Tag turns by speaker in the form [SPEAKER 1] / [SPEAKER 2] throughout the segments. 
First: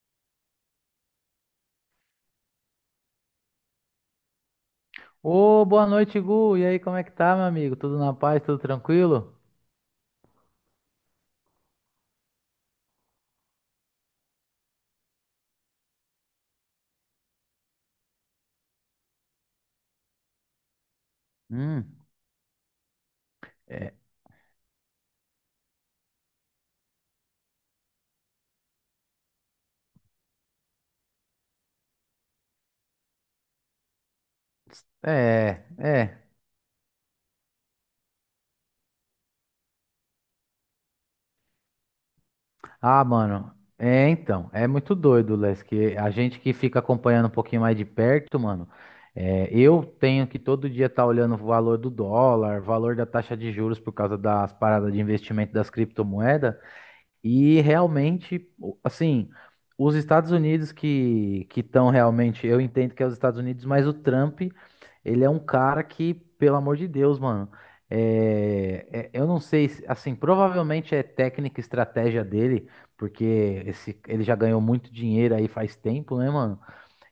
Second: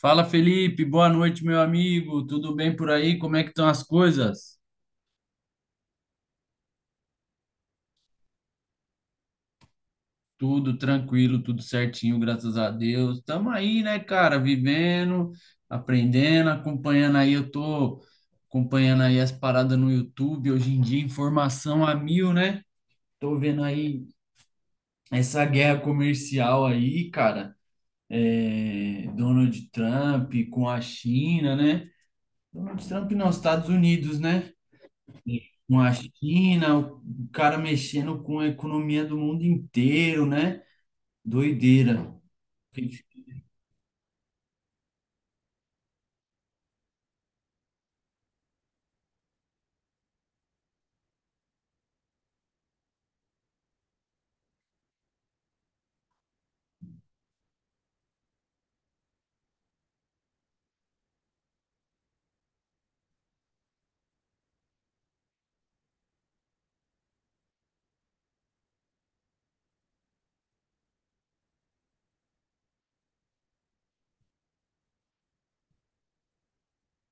[SPEAKER 1] Fala Felipe, boa noite, meu amigo. Tudo bem por aí? Como é que estão as coisas?
[SPEAKER 2] Ô, boa noite, Gu. E aí, como é que tá, meu amigo? Tudo na paz, tudo tranquilo?
[SPEAKER 1] Tudo tranquilo, tudo certinho, graças a Deus. Tamo aí, né, cara, vivendo, aprendendo, acompanhando aí. Eu tô acompanhando aí as paradas no YouTube. Hoje em dia, informação a
[SPEAKER 2] Hum.
[SPEAKER 1] mil, né? Tô vendo
[SPEAKER 2] É,
[SPEAKER 1] aí essa guerra comercial aí, cara. É, Donald Trump com a China, né? Donald Trump nos Estados Unidos, né?
[SPEAKER 2] é,
[SPEAKER 1] Uma
[SPEAKER 2] é.
[SPEAKER 1] China, o cara mexendo com a economia do mundo inteiro, né? Doideira.
[SPEAKER 2] Ah, mano, é então, é muito doido, Les, que a gente que fica acompanhando um pouquinho mais de perto, mano, é, eu tenho que todo dia estar olhando o valor do dólar, valor da taxa de juros por causa das paradas de investimento das criptomoedas. E realmente, assim, os Estados Unidos que estão realmente, eu entendo que é os Estados Unidos, mas o Trump, ele é um cara que, pelo amor de Deus, mano, eu não sei, assim, provavelmente é técnica e estratégia dele, porque ele já ganhou muito dinheiro aí faz tempo, né, mano?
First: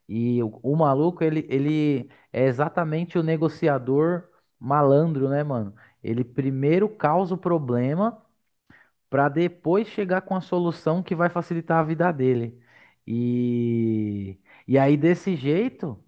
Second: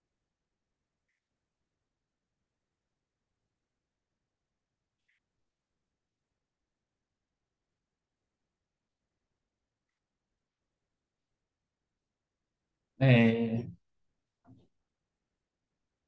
[SPEAKER 2] E o maluco, ele é exatamente o negociador malandro, né, mano? Ele primeiro causa o problema para depois chegar com a solução que vai facilitar a vida dele.
[SPEAKER 1] É,
[SPEAKER 2] E, e aí, desse jeito,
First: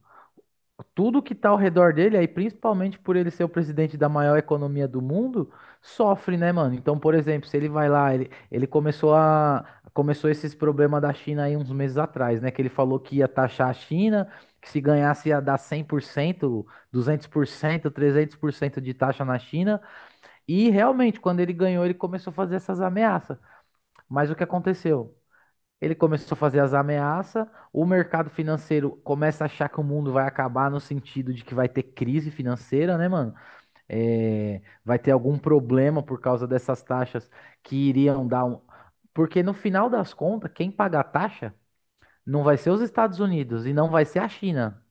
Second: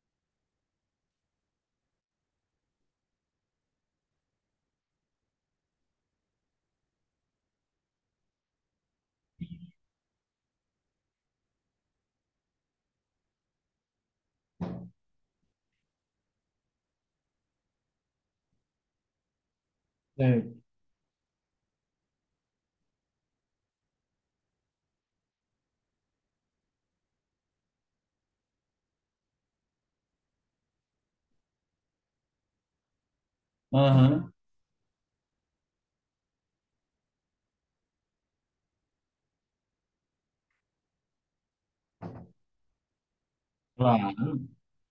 [SPEAKER 2] tudo que está ao redor dele, aí principalmente por ele ser o presidente da maior economia do mundo, sofre, né, mano? Então, por exemplo, se ele vai lá, ele começou a. Começou esses problemas da China aí uns meses atrás, né? Que ele falou que ia taxar a China, que se ganhasse ia dar cem por cento 200%, 300% de taxa na China.
[SPEAKER 1] é.
[SPEAKER 2] E realmente, quando ele ganhou, ele começou a fazer essas ameaças. Mas o que aconteceu? Ele começou a fazer as ameaças, o mercado financeiro começa a achar que o mundo vai acabar no sentido de que vai ter crise financeira, né, mano?
[SPEAKER 1] Aham,
[SPEAKER 2] É, vai ter algum problema por causa dessas taxas que iriam dar um. Porque no final das contas, quem paga a taxa não vai ser os Estados Unidos e não vai ser a
[SPEAKER 1] claro,
[SPEAKER 2] China.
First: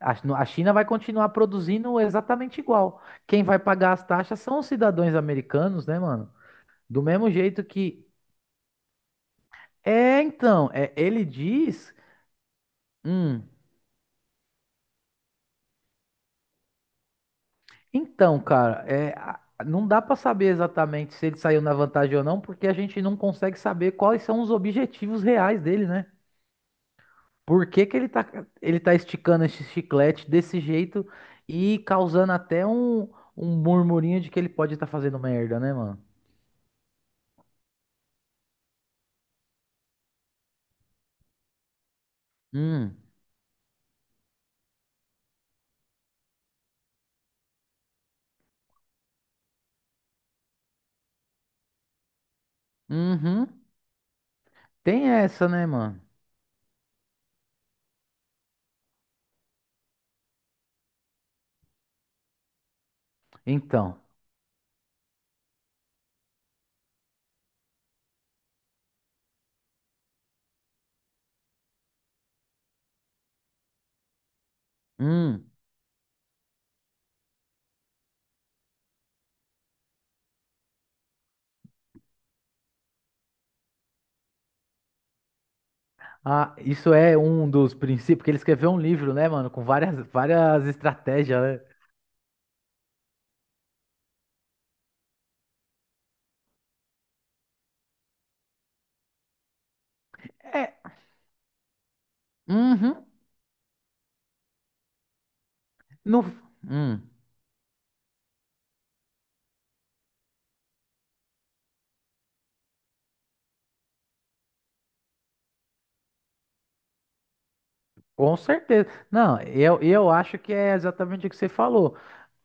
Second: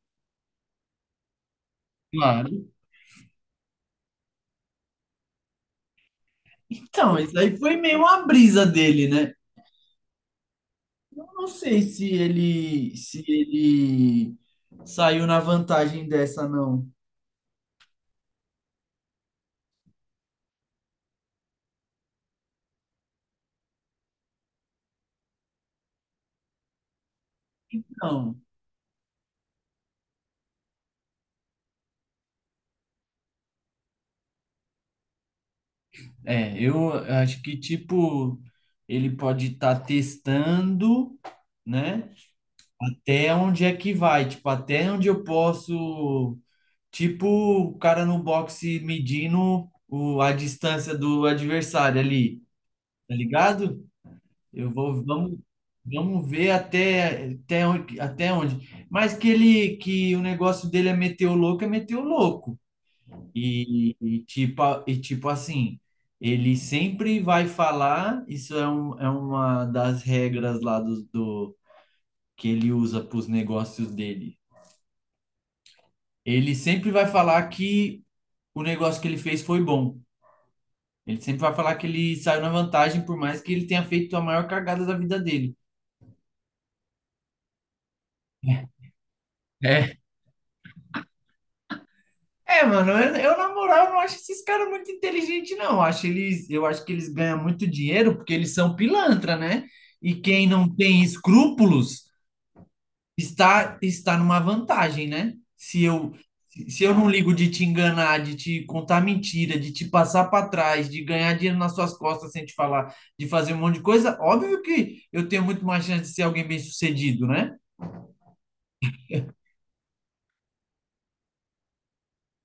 [SPEAKER 2] A a China vai continuar produzindo
[SPEAKER 1] claro.
[SPEAKER 2] exatamente igual. Quem vai pagar as taxas são os cidadãos americanos, né, mano? Do
[SPEAKER 1] Então,
[SPEAKER 2] mesmo
[SPEAKER 1] isso aí
[SPEAKER 2] jeito
[SPEAKER 1] foi meio
[SPEAKER 2] que
[SPEAKER 1] uma brisa dele, né?
[SPEAKER 2] É, então, é, ele
[SPEAKER 1] Eu não sei
[SPEAKER 2] diz.
[SPEAKER 1] se ele, se
[SPEAKER 2] Hum,
[SPEAKER 1] ele saiu na vantagem dessa, não.
[SPEAKER 2] então, cara, é, não dá pra saber exatamente se ele saiu na vantagem ou não, porque a gente não consegue saber quais são os objetivos reais dele, né? Por que que
[SPEAKER 1] Não.
[SPEAKER 2] ele tá esticando esse chiclete desse jeito e causando até um murmurinho de que ele pode estar fazendo merda, né, mano?
[SPEAKER 1] É, eu acho que, tipo, ele pode estar testando, né?
[SPEAKER 2] Hum,
[SPEAKER 1] Até onde é que vai, tipo, até onde eu posso. Tipo o cara no boxe medindo a distância do adversário ali, tá
[SPEAKER 2] uhum,
[SPEAKER 1] ligado? Eu vou,
[SPEAKER 2] tem
[SPEAKER 1] vamos,
[SPEAKER 2] essa, né, mano?
[SPEAKER 1] vamos ver até onde. Mas que ele, que o negócio dele é meter o louco, é meter o louco. E,
[SPEAKER 2] Então.
[SPEAKER 1] e tipo, a- e tipo assim, ele sempre vai falar, isso é, uma das regras lá do que ele usa para os negócios dele.
[SPEAKER 2] Hum.
[SPEAKER 1] Ele sempre vai falar que o negócio que ele fez foi bom. Ele sempre vai falar que ele saiu na vantagem, por mais que ele tenha feito a maior cagada da vida dele.
[SPEAKER 2] Ah, isso é um dos princípios, porque ele escreveu um livro, né, mano, com várias,
[SPEAKER 1] É.
[SPEAKER 2] várias estratégias, né?
[SPEAKER 1] É, mano, eu, na moral não acho esses caras muito inteligentes, não. Eu acho que eles ganham muito dinheiro porque eles são pilantra, né? E quem não
[SPEAKER 2] É,
[SPEAKER 1] tem escrúpulos
[SPEAKER 2] uhum,
[SPEAKER 1] está numa vantagem, né? Se eu,
[SPEAKER 2] no,
[SPEAKER 1] se eu
[SPEAKER 2] hum,
[SPEAKER 1] não ligo de te enganar, de te contar mentira, de te passar para trás, de ganhar dinheiro nas suas costas sem te falar, de fazer um monte de coisa, óbvio que eu tenho muito mais chance de ser alguém bem-sucedido, né?
[SPEAKER 2] com certeza. Não, eu acho que é exatamente o que você falou.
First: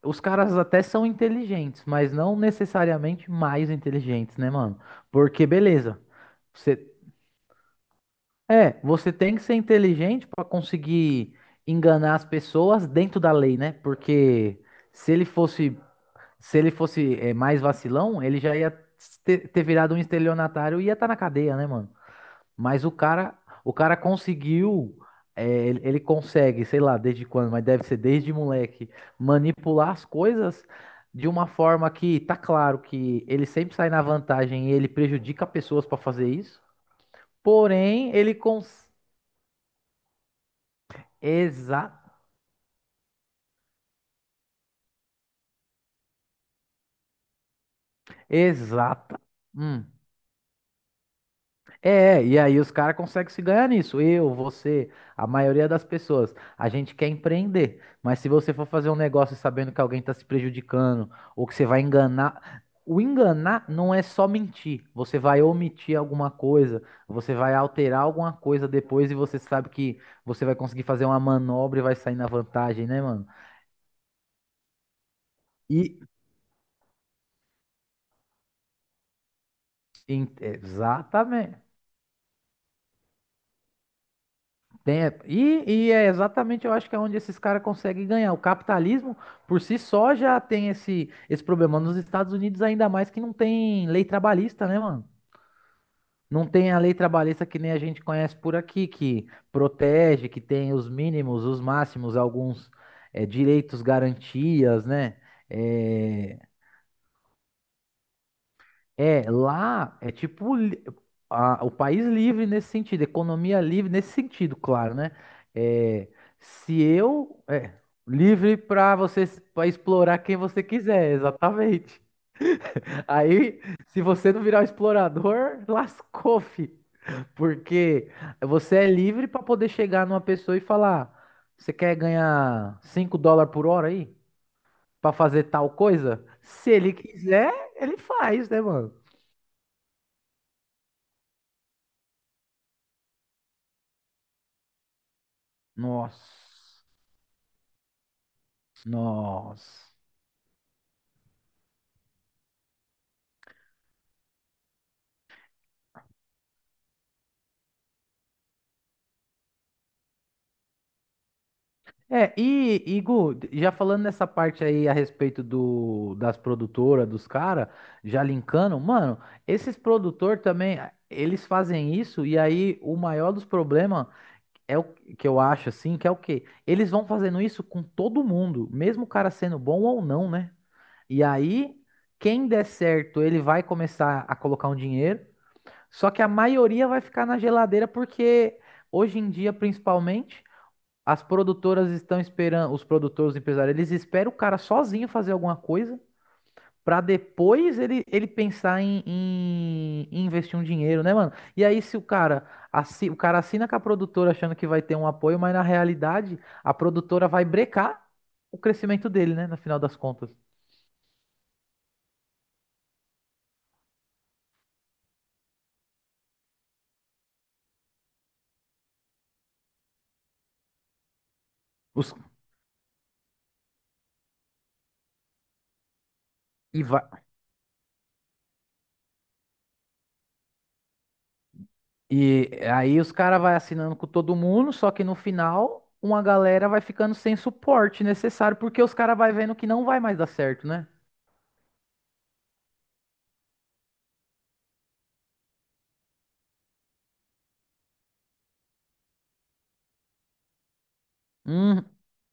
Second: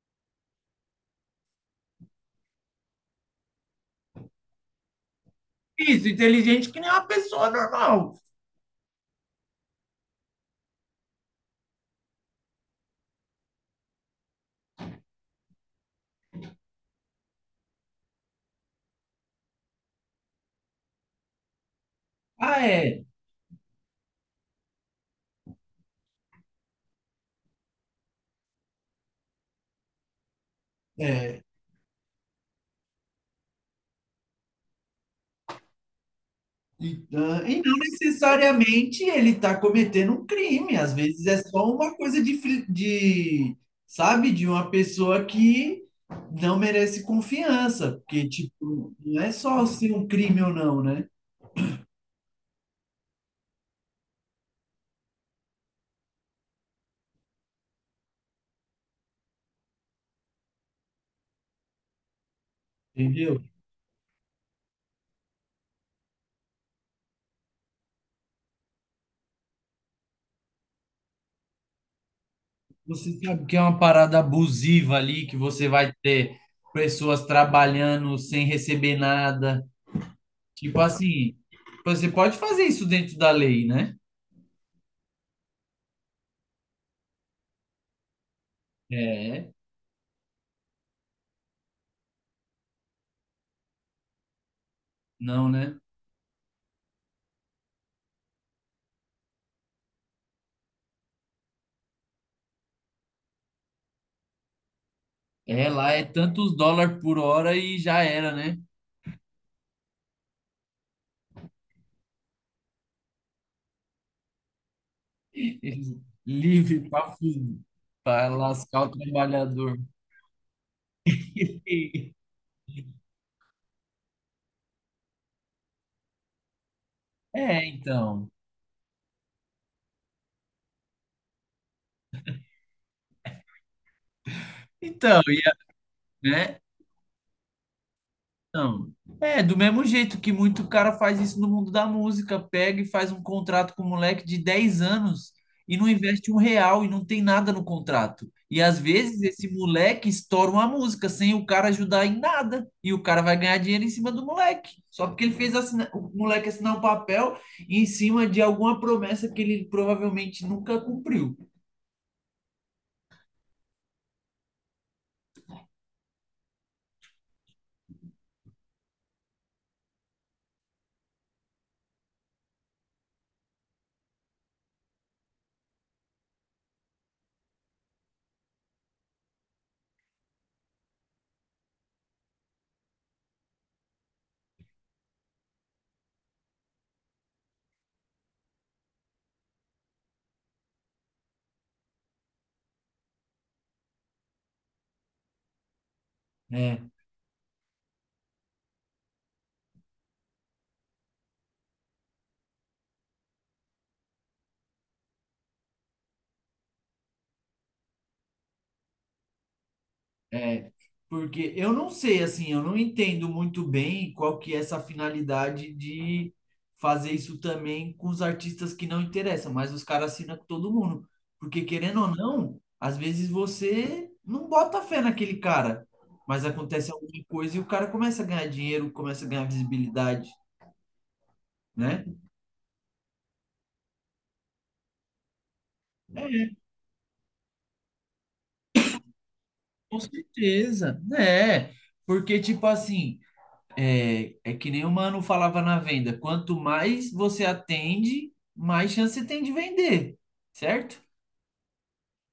[SPEAKER 2] Os caras até são inteligentes, mas não necessariamente mais inteligentes, né, mano? Porque, beleza,
[SPEAKER 1] Isso, inteligente que nem
[SPEAKER 2] você,
[SPEAKER 1] uma pessoa normal.
[SPEAKER 2] você tem que ser inteligente pra conseguir enganar as pessoas dentro da lei, né? Porque se ele fosse se ele fosse mais vacilão, ele já ia ter virado um estelionatário e ia estar na cadeia, né, mano?
[SPEAKER 1] Ah,
[SPEAKER 2] Mas o
[SPEAKER 1] é.
[SPEAKER 2] cara, o cara conseguiu, é, ele consegue, sei lá, desde quando, mas deve ser desde moleque, manipular as coisas de
[SPEAKER 1] É.
[SPEAKER 2] uma forma que tá claro que ele sempre sai na vantagem e ele prejudica pessoas pra fazer isso.
[SPEAKER 1] E não
[SPEAKER 2] Porém,
[SPEAKER 1] necessariamente ele está cometendo um crime, às vezes é só
[SPEAKER 2] Exa...
[SPEAKER 1] uma coisa de, sabe, de uma pessoa que não merece confiança, porque, tipo,
[SPEAKER 2] Exata.
[SPEAKER 1] não é só
[SPEAKER 2] Hum.
[SPEAKER 1] ser um crime ou não, né?
[SPEAKER 2] É, e aí os caras conseguem se ganhar nisso. Eu, você, a maioria das pessoas. A gente quer empreender, mas se você for fazer um negócio sabendo que alguém está se prejudicando ou que você vai enganar. O
[SPEAKER 1] Entendeu?
[SPEAKER 2] enganar não é só mentir. Você vai omitir alguma coisa, você vai alterar alguma coisa depois e você sabe que você vai conseguir fazer uma manobra e vai sair na vantagem, né,
[SPEAKER 1] Você
[SPEAKER 2] mano?
[SPEAKER 1] sabe que é uma parada abusiva ali, que você vai
[SPEAKER 2] E,
[SPEAKER 1] ter pessoas trabalhando sem receber nada. Tipo assim,
[SPEAKER 2] exatamente.
[SPEAKER 1] você pode fazer isso dentro da lei, né?
[SPEAKER 2] E é exatamente, eu acho que é onde esses caras conseguem ganhar. O capitalismo,
[SPEAKER 1] É,
[SPEAKER 2] por si só, já tem esse problema. Nos Estados Unidos, ainda mais que não tem lei trabalhista, né, mano?
[SPEAKER 1] não, né?
[SPEAKER 2] Não tem a lei trabalhista que nem a gente conhece por aqui, que protege, que tem os mínimos, os máximos, alguns direitos, garantias, né?
[SPEAKER 1] É, lá é
[SPEAKER 2] É,
[SPEAKER 1] tantos dólares por hora e já era, né?
[SPEAKER 2] É, lá é tipo o país livre nesse sentido, economia livre nesse sentido, claro, né? É, se
[SPEAKER 1] Livre para
[SPEAKER 2] eu é
[SPEAKER 1] para
[SPEAKER 2] livre
[SPEAKER 1] lascar o
[SPEAKER 2] para você para
[SPEAKER 1] trabalhador.
[SPEAKER 2] explorar quem você quiser, exatamente. Aí, se você não virar um explorador, lascou, fi,
[SPEAKER 1] É,
[SPEAKER 2] porque
[SPEAKER 1] então.
[SPEAKER 2] você é livre para poder chegar numa pessoa e falar: você quer ganhar US$ 5 por hora aí para
[SPEAKER 1] Então,
[SPEAKER 2] fazer tal coisa?
[SPEAKER 1] né?
[SPEAKER 2] Se ele quiser, ele faz, né,
[SPEAKER 1] Não.
[SPEAKER 2] mano?
[SPEAKER 1] É, do mesmo jeito que muito cara faz isso no mundo da música, pega e faz um contrato com um moleque de 10 anos e não investe um real
[SPEAKER 2] Nossa.
[SPEAKER 1] e não tem nada no contrato. E às vezes esse
[SPEAKER 2] Nossa.
[SPEAKER 1] moleque estoura uma música sem o cara ajudar em nada. E o cara vai ganhar dinheiro em cima do moleque. Só porque ele fez o moleque assinar um papel em cima de alguma promessa que ele provavelmente nunca cumpriu.
[SPEAKER 2] É, e Gu, já falando nessa parte aí a respeito das produtoras, dos caras, já linkando, mano, esses produtor também, eles fazem isso e aí o maior dos problemas é o que eu acho assim, que é o quê? Eles vão fazendo isso com todo mundo, mesmo o cara sendo bom ou não, né? E aí, quem der certo, ele vai começar a colocar um dinheiro, só que a maioria vai ficar na geladeira porque hoje em dia, principalmente. As produtoras estão esperando, os produtores, os empresários, eles esperam o cara sozinho fazer alguma coisa
[SPEAKER 1] É.
[SPEAKER 2] pra depois ele pensar em investir um dinheiro, né, mano? E aí se o cara, o cara assina com a produtora achando que vai ter um apoio, mas na realidade a produtora vai brecar o crescimento dele, né, no final das contas.
[SPEAKER 1] É, porque eu não sei, assim, eu não entendo muito bem qual que é essa finalidade de fazer isso também com os artistas que não interessam, mas os caras assinam com todo mundo. Porque querendo ou
[SPEAKER 2] Os-
[SPEAKER 1] não, às vezes você não bota fé naquele cara, mas
[SPEAKER 2] e,
[SPEAKER 1] acontece
[SPEAKER 2] vai-
[SPEAKER 1] alguma coisa e o cara começa a ganhar dinheiro, começa a ganhar visibilidade, né?
[SPEAKER 2] e aí os caras vai assinando com todo mundo, só que no final uma galera vai ficando sem suporte necessário porque os caras vai vendo que não vai
[SPEAKER 1] Com
[SPEAKER 2] mais dar certo, né?
[SPEAKER 1] certeza, né? Porque, tipo assim, é, é que nem o Mano falava na venda, quanto mais você atende, mais chance você tem de vender, certo?
[SPEAKER 2] Uhum.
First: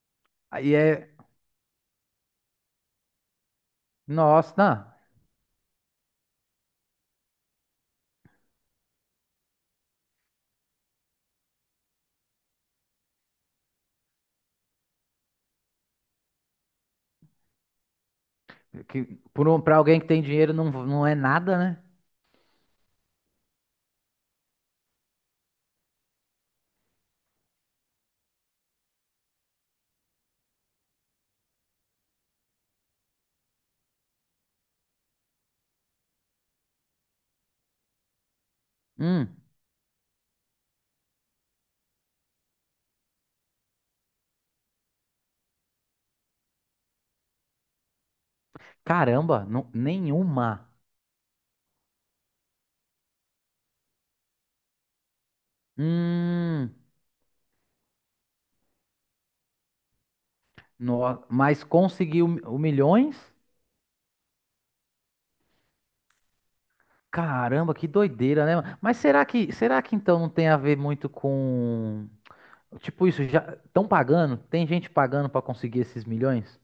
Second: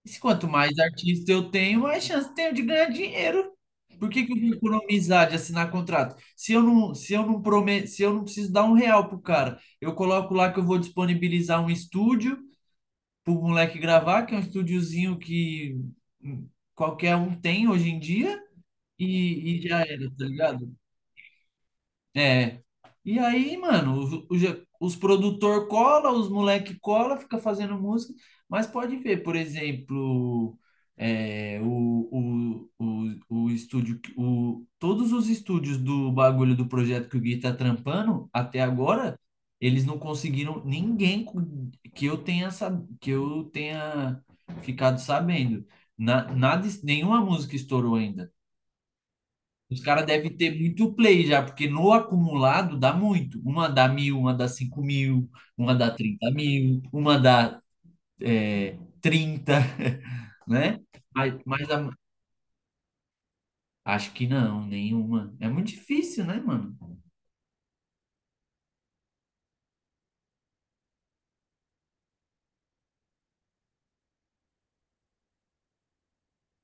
[SPEAKER 1] E se quanto
[SPEAKER 2] Aí
[SPEAKER 1] mais
[SPEAKER 2] é.
[SPEAKER 1] artista eu tenho, mais chance eu tenho de ganhar dinheiro. Por que que eu vou
[SPEAKER 2] Nossa, não.
[SPEAKER 1] economizar de assinar contrato? Se eu não prometo, se eu não preciso dar um real pro cara, eu coloco lá que eu vou disponibilizar um estúdio pro moleque gravar, que é um estúdiozinho que hum, qualquer um tem hoje em dia,
[SPEAKER 2] Que, por
[SPEAKER 1] e,
[SPEAKER 2] um,
[SPEAKER 1] e
[SPEAKER 2] pra
[SPEAKER 1] já
[SPEAKER 2] alguém que
[SPEAKER 1] era,
[SPEAKER 2] tem
[SPEAKER 1] tá
[SPEAKER 2] dinheiro não,
[SPEAKER 1] ligado?
[SPEAKER 2] não é nada, né?
[SPEAKER 1] É. E aí, mano, produtor cola, os moleque cola, fica fazendo música, mas pode ver, por exemplo, o estúdio, todos os estúdios do bagulho do projeto que o Gui tá trampando, até agora,
[SPEAKER 2] Hum,
[SPEAKER 1] eles não conseguiram ninguém que eu tenha ficado sabendo. Nada, nenhuma música estourou ainda.
[SPEAKER 2] caramba,
[SPEAKER 1] Os caras devem ter
[SPEAKER 2] nenhuma.
[SPEAKER 1] muito play já, porque no acumulado dá muito. Uma dá 1.000, uma dá 5.000, uma dá trinta
[SPEAKER 2] Hum,
[SPEAKER 1] mil, uma dá 30, né?
[SPEAKER 2] no,
[SPEAKER 1] Mas,
[SPEAKER 2] mas
[SPEAKER 1] mas a-
[SPEAKER 2] conseguiu o milhões?
[SPEAKER 1] acho que não, nenhuma. É muito difícil, né, mano?
[SPEAKER 2] Caramba, que doideira, né, mano? Mas será que então não tem a ver muito com. Tipo, isso já. Estão pagando? Tem gente pagando pra conseguir esses milhões?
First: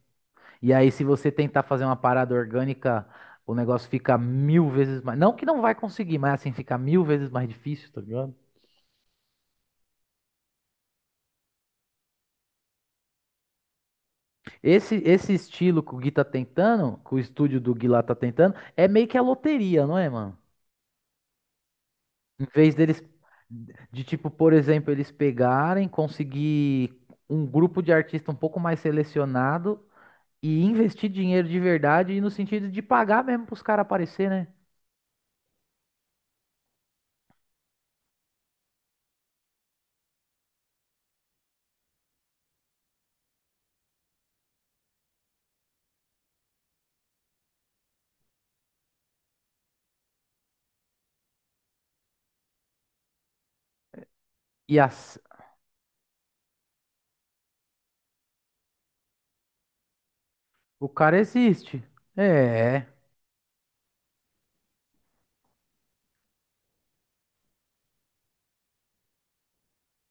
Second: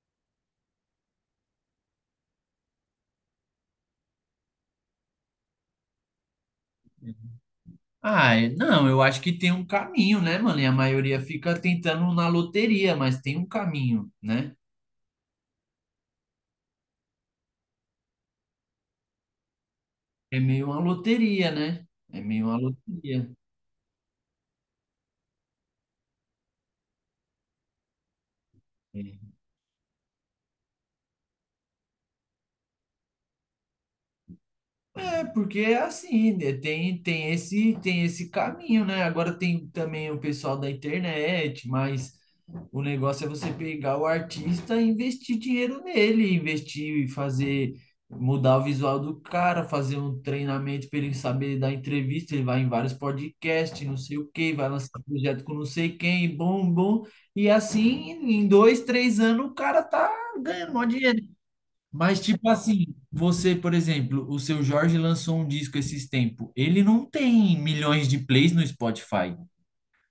[SPEAKER 2] E aí, se você tentar fazer uma parada orgânica, o negócio fica mil vezes mais. Não que não vai conseguir, mas assim, fica mil vezes mais difícil, tá ligado?
[SPEAKER 1] Ah, não, eu acho que tem um caminho, né, mano? E a maioria fica tentando na loteria, mas tem um caminho, né?
[SPEAKER 2] Esse estilo que o Gui tá tentando, que o estúdio do Gui lá tá tentando, é meio que a loteria, não é, mano?
[SPEAKER 1] É meio uma loteria, né? É meio
[SPEAKER 2] Em
[SPEAKER 1] uma
[SPEAKER 2] vez deles,
[SPEAKER 1] loteria.
[SPEAKER 2] de tipo, por exemplo, eles pegarem, conseguir um grupo de artista um pouco mais
[SPEAKER 1] É.
[SPEAKER 2] selecionado e investir dinheiro de verdade, e no sentido de pagar mesmo pros caras aparecer, né?
[SPEAKER 1] É, porque é assim, né? Tem esse caminho, né? Agora tem também o pessoal da internet, mas o negócio é você pegar o artista e investir dinheiro nele, investir e fazer, mudar o visual do cara, fazer um treinamento para ele saber dar entrevista, ele vai em vários podcasts, não sei o quê, vai
[SPEAKER 2] E
[SPEAKER 1] lançar
[SPEAKER 2] as,
[SPEAKER 1] projeto com não sei quem, bom, bom. E assim, em 2, 3 anos, o cara tá ganhando mó
[SPEAKER 2] o cara
[SPEAKER 1] dinheiro.
[SPEAKER 2] existe.
[SPEAKER 1] Mas, tipo assim,
[SPEAKER 2] É,
[SPEAKER 1] você, por exemplo, o seu Jorge lançou um disco esses tempos. Ele não tem milhões de plays no Spotify.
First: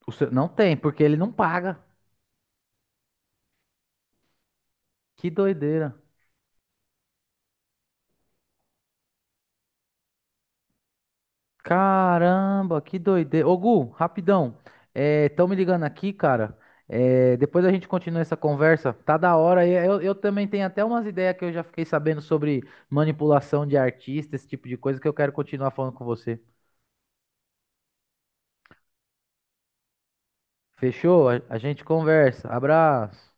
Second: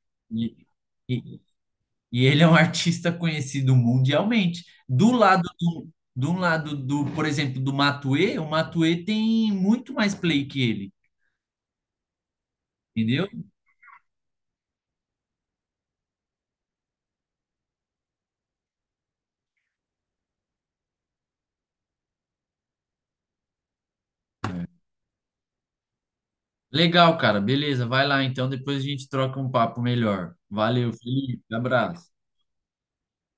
[SPEAKER 2] não
[SPEAKER 1] E,
[SPEAKER 2] tem, porque ele não
[SPEAKER 1] e,
[SPEAKER 2] paga.
[SPEAKER 1] e ele é um artista conhecido mundialmente. Do
[SPEAKER 2] Que
[SPEAKER 1] lado do,
[SPEAKER 2] doideira.
[SPEAKER 1] do lado do, por exemplo, do Matuê, o Matuê tem muito mais play que ele,
[SPEAKER 2] Caramba, que
[SPEAKER 1] entendeu?
[SPEAKER 2] doideira. Ô, Gu, rapidão. Estão me ligando aqui, cara. É, depois a gente continua essa conversa. Tá da hora. Eu também tenho até umas ideias que eu já fiquei sabendo sobre manipulação de artista, esse tipo de coisa que eu quero continuar falando com você.
[SPEAKER 1] Legal, cara. Beleza, vai lá então, depois a gente troca um papo melhor. Valeu,
[SPEAKER 2] Fechou?
[SPEAKER 1] Felipe.
[SPEAKER 2] A gente
[SPEAKER 1] Abraço.
[SPEAKER 2] conversa. Abraço.